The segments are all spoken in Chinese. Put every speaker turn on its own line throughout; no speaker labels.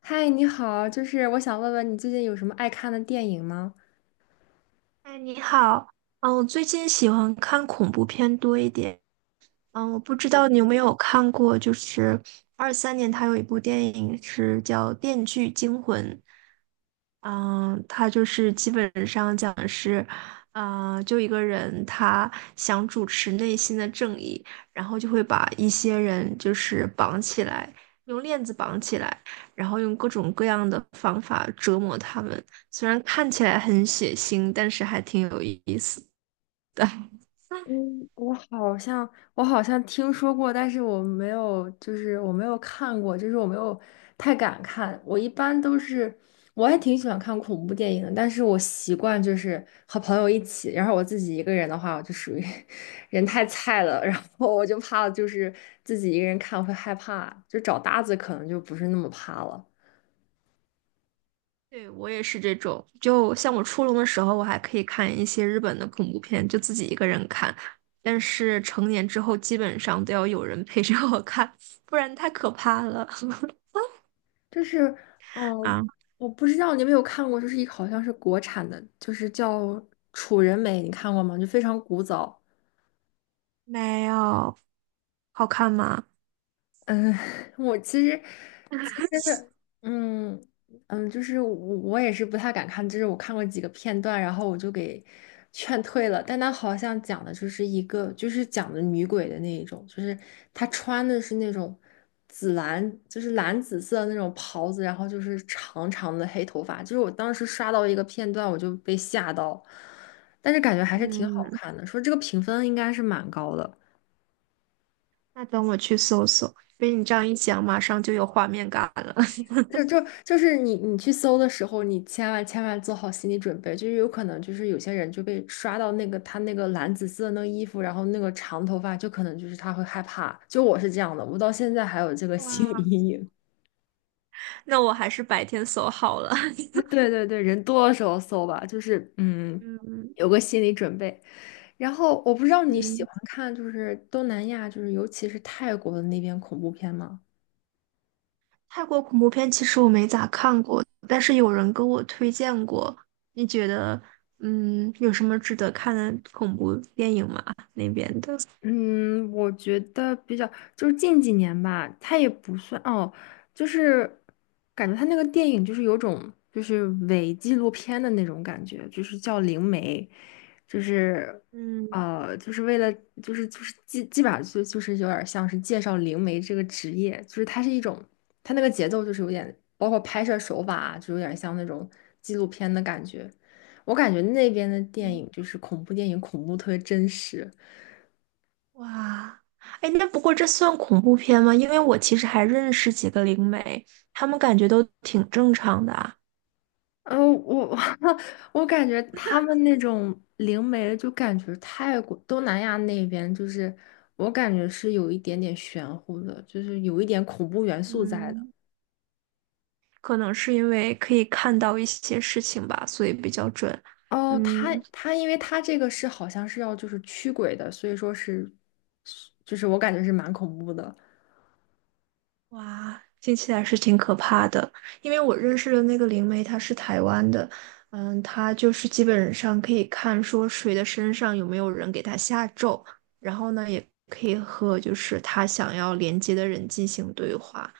嗨，你好，就是我想问问你最近有什么爱看的电影吗？
哎，你好，我最近喜欢看恐怖片多一点，我不知道你有没有看过，就是23年他有一部电影是叫《电锯惊魂》，嗯，他就是基本上讲的是，就一个人他想主持内心的正义，然后就会把一些人就是绑起来，用链子绑起来，然后用各种各样的方法折磨他们。虽然看起来很血腥，但是还挺有意思的。
嗯，我好像我好像听说过，但是我没有，就是我没有看过，就是我没有太敢看。我一般都是，我还挺喜欢看恐怖电影的，但是我习惯就是和朋友一起，然后我自己一个人的话，我就属于 人太菜了，然后我就怕就是自己一个人看会害怕，就找搭子可能就不是那么怕了。
对，我也是这种。就像我初中的时候，我还可以看一些日本的恐怖片，就自己一个人看。但是成年之后，基本上都要有人陪着我看，不然太可怕了。
就是，嗯，
啊，
我不知道你有没有看过，就是一个好像是国产的，就是叫《楚人美》，你看过吗？就非常古早。
没有，好看吗？
嗯，我其实其 实，嗯嗯，就是我也是不太敢看，就是我看过几个片段，然后我就给劝退了。但他好像讲的就是一个，就是讲的女鬼的那一种，就是她穿的是那种紫蓝，就是蓝紫色的那种袍子，然后就是长长的黑头发。就是我当时刷到一个片段，我就被吓到，但是感觉还是挺好
嗯，
看的，说这个评分应该是蛮高的。
那等我去搜搜。被你这样一讲，马上就有画面感了。
就就就是你去搜的时候，你千万千万做好心理准备，就是有可能就是有些人就被刷到那个他那个蓝紫色的那个衣服，然后那个长头发，就可能就是他会害怕。就我是这样的，我到现在还有这个心理
哇，
阴影。
那我还是白天搜好了。
对对对，人多的时候搜吧，就是
嗯
有个心理准备。然后我不知道你喜
嗯。
欢看就是东南亚，就是尤其是泰国的那边恐怖片吗？
泰国恐怖片其实我没咋看过，但是有人跟我推荐过。你觉得，有什么值得看的恐怖电影吗？那边的，
嗯，我觉得比较就是近几年吧，它也不算哦，就是感觉它那个电影就是有种就是伪纪录片的那种感觉，就是叫《灵媒》，就是
嗯，
就是为了就是基本上就是有点像是介绍灵媒这个职业，就是它是一种它那个节奏就是有点包括拍摄手法啊，就有点像那种纪录片的感觉。我感觉那边的电影就是恐怖电影，恐怖特别真实。
哇，哎，那不过这算恐怖片吗？因为我其实还认识几个灵媒，他们感觉都挺正常的啊。
嗯，我 我感觉他们那种灵媒，就感觉泰国、东南亚那边，就是我感觉是有一点点玄乎的，就是有一点恐怖元素在的。
嗯，可能是因为可以看到一些事情吧，所以比较准。
哦，他
嗯。
他，因为他这个是好像是要就是驱鬼的，所以说是，就是我感觉是蛮恐怖的。
哇，听起来是挺可怕的。因为我认识的那个灵媒，她是台湾的，她就是基本上可以看说谁的身上有没有人给她下咒，然后呢，也可以和就是他想要连接的人进行对话，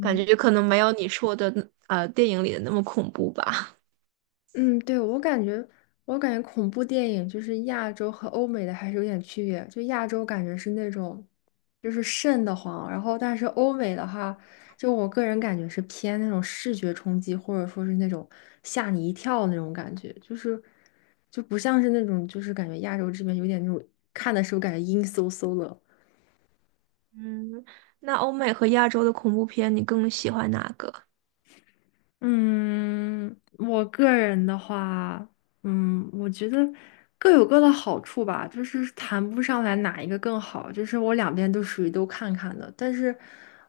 感觉可能没有你说的电影里的那么恐怖吧。
嗯，对，我感觉恐怖电影就是亚洲和欧美的还是有点区别。就亚洲感觉是那种，就是瘆得慌，然后但是欧美的话，就我个人感觉是偏那种视觉冲击，或者说是那种吓你一跳那种感觉，就是就不像是那种，就是感觉亚洲这边有点那种看的时候感觉阴飕飕的。
嗯，那欧美和亚洲的恐怖片，你更喜欢哪个？
嗯，我个人的话，嗯，我觉得各有各的好处吧，就是谈不上来哪一个更好，就是我两边都属于都看看的，但是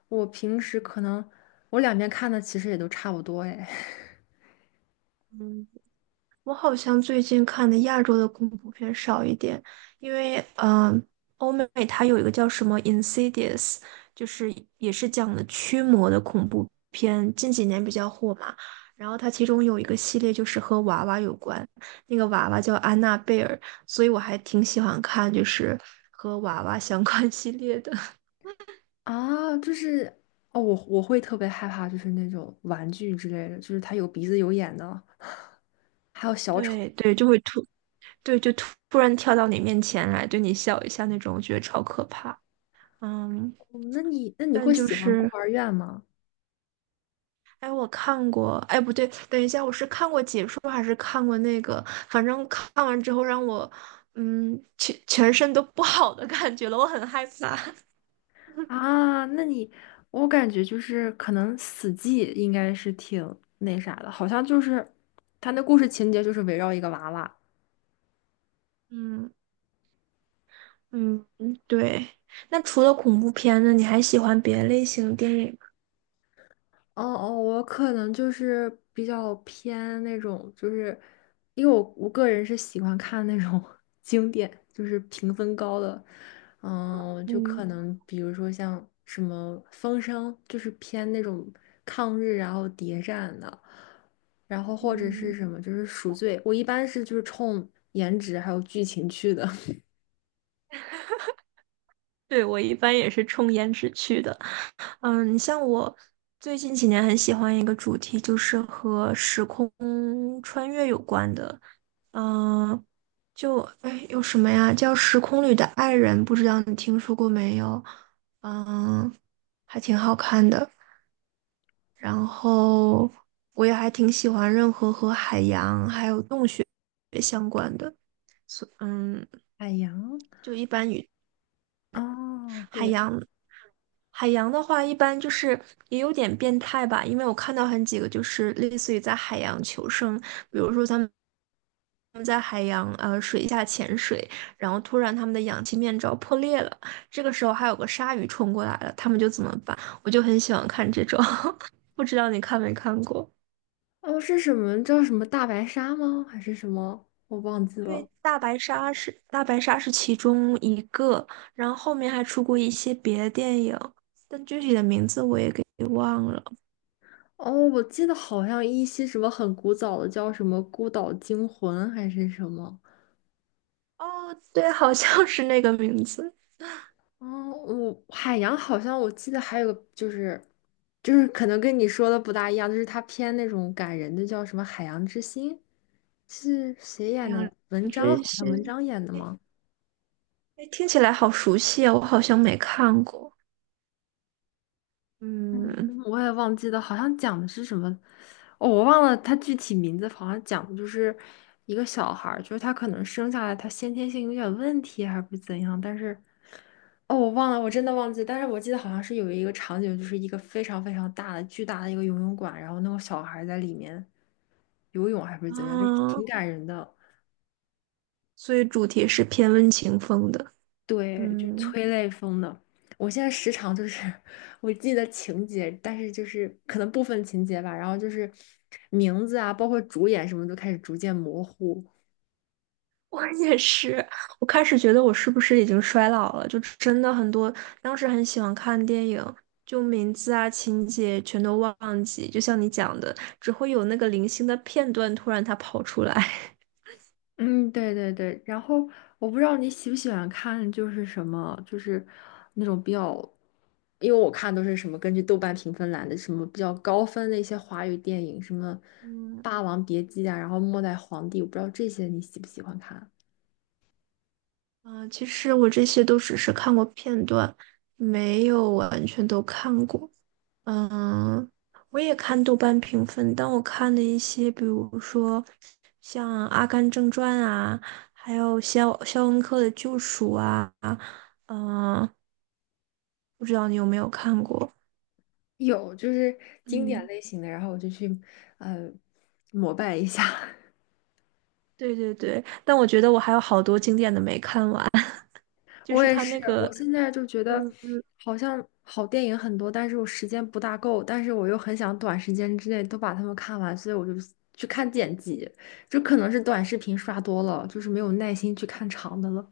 我平时可能我两边看的其实也都差不多哎。
嗯。我好像最近看的亚洲的恐怖片少一点，因为欧美它有一个叫什么《Insidious》,就是也是讲的驱魔的恐怖片，近几年比较火嘛。然后它其中有一个系列就是和娃娃有关，那个娃娃叫安娜贝尔，所以我还挺喜欢看就是和娃娃相关 系列的。
啊，就是哦，我会特别害怕，就是那种玩具之类的，就是它有鼻子有眼的，还有 小丑。
对对，就会突对就突突然跳到你面前来，对你笑一下那种，我觉得超可怕。嗯，
哦那你
但
会
就
喜欢孤
是。
儿院吗？
哎，我看过，哎，不对，等一下，我是看过解说还是看过那个？反正看完之后让我，全身都不好的感觉了，我很害怕。
啊，那你，我感觉就是可能死寂应该是挺那啥的，好像就是他那故事情节就是围绕一个娃娃，
嗯嗯嗯，对。那除了恐怖片呢，你还喜欢别的类型电影吗？
哦哦，我可能就是比较偏那种，就是因为我个人是喜欢看那种 经典，就是评分高的，嗯，就
嗯
可能比如说像什么《风声》，就是偏那种抗日然后谍战的，然后或者是
嗯，
什么就是赎罪，我一般是就是冲颜值还有剧情去的。
对，我一般也是冲颜值去的。你像我最近几年很喜欢一个主题，就是和时空穿越有关的。嗯，就哎有什么呀？叫《时空里的爱人》，不知道你听说过没有？嗯，还挺好看的。然后我也还挺喜欢任何和海洋还有洞穴相关的。嗯，
海洋，
就一般与。
哦，
海
对，
洋，海洋的话，一般就是也有点变态吧，因为我看到很几个就是类似于在海洋求生，比如说他们在海洋水下潜水，然后突然他们的氧气面罩破裂了，这个时候还有个鲨鱼冲过来了，他们就怎么办？我就很喜欢看这种，不知道你看没看过？
哦，是什么叫什么大白鲨吗？还是什么？我忘记了。
对，大白鲨是其中一个，然后后面还出过一些别的电影，但具体的名字我也给忘了。
哦，我记得好像一些什么很古早的叫什么《孤岛惊魂》还是什么。
哦，对，好像是那个名字。
哦，我海洋好像我记得还有个就是，就是可能跟你说的不大一样，就是它偏那种感人的，叫什么《海洋之心》，是谁演的来？
两
文章好
只
像文
星，
章演的
哎，
吗？
哎听起来好熟悉啊，我好像没看过。
嗯，
嗯，
我也忘记了，好像讲的是什么，哦，我忘了它具体名字，好像讲的就是一个小孩儿，就是他可能生下来他先天性有点问题还是不怎样，但是。哦，我忘了，我真的忘记了，但是我记得好像是有一个场景，就是一个非常非常大的、巨大的一个游泳馆，然后那个小孩儿在里面游泳还不是怎样，就是
啊，
挺感人的，
所以主题是偏温情风的。
对，就是
嗯，
催泪风的。我现在时常就是 我记得情节，但是就是可能部分情节吧，然后就是名字啊，包括主演什么都开始逐渐模糊。
我也是。我开始觉得我是不是已经衰老了？就真的很多，当时很喜欢看电影，就名字啊、情节全都忘记，就像你讲的，只会有那个零星的片段突然它跑出来。
嗯，对对对，然后我不知道你喜不喜欢看，就是什么，就是那种比较，因为我看都是什么根据豆瓣评分来的，什么比较高分的一些华语电影，什么
嗯。
《霸王别姬》啊，然后《末代皇帝》，我不知道这些你喜不喜欢看？
嗯，其实我这些都只是看过片段，没有完全都看过。嗯，我也看豆瓣评分，但我看的一些，比如说像《阿甘正传》啊，还有肖肖恩克的《救赎》啊，嗯，不知道你有没有看过？
有，就是经典
嗯，
类型的，然后我就去呃膜拜一下。
对对对，但我觉得我还有好多经典的没看完，就
我
是
也
他
是，
那
我
个。
现在就觉得
嗯。
好像好电影很多，但是我时间不大够，但是我又很想短时间之内都把它们看完，所以我就去看剪辑，就可能是短视频刷多了，就是没有耐心去看长的了。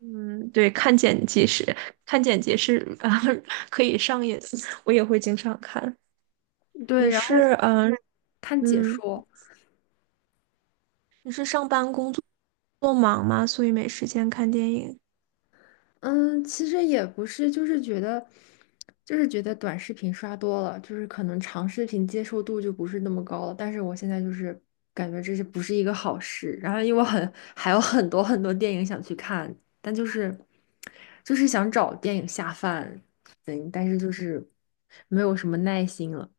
嗯，对，看剪辑是啊、可以上瘾，我也会经常看。
对，
你
然后
是
看解
嗯，
说。
上班工作忙吗？所以没时间看电影。
嗯，其实也不是，就是觉得，就是觉得短视频刷多了，就是可能长视频接受度就不是那么高了。但是我现在就是感觉这是不是一个好事。然后因为我很还有很多很多电影想去看，但就是想找电影下饭，对，但是就是没有什么耐心了。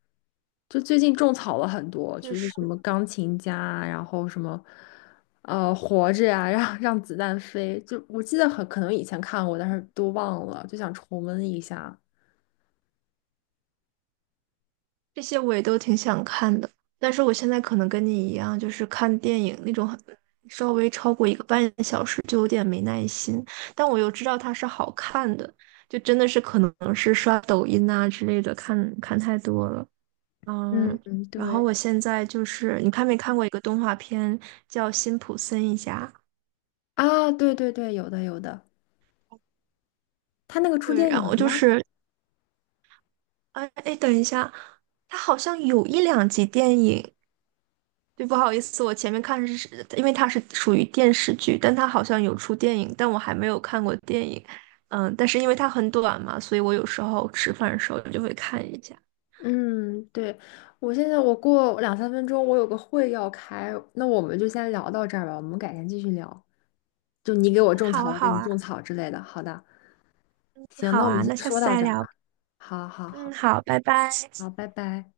就最近种草了很多，
就
就是
是
什么钢琴家啊然后什么，活着呀、让子弹飞，就我记得很可能以前看过，但是都忘了，就想重温一下。
这些我也都挺想看的，但是我现在可能跟你一样，就是看电影那种很稍微超过1个半小时就有点没耐心，但我又知道它是好看的，就真的是可能是刷抖音啊之类的看看太多了。
嗯，
嗯，
嗯
然后
对，
我现在就是，你看没看过一个动画片叫《辛普森一家》？
啊，对对对，有的有的，他那个出
对，
电
然
影了
后就
吗？
是，哎哎，等一下，它好像有一两集电影。对，不好意思，我前面看是，因为它是属于电视剧，但它好像有出电影，但我还没有看过电影。但是因为它很短嘛，所以我有时候吃饭的时候就会看一下。
嗯，对，我现在我过两三分钟，我有个会要开，那我们就先聊到这儿吧，我们改天继续聊。就你给我
嗯，
种
好
草，
啊，
我给
好
你
啊，
种草之类的。好的，行，
好
那我
啊，
们先
那下
说
次
到
再
这儿
聊。
吧。好好
嗯，
好。
好，拜拜。
好，拜拜。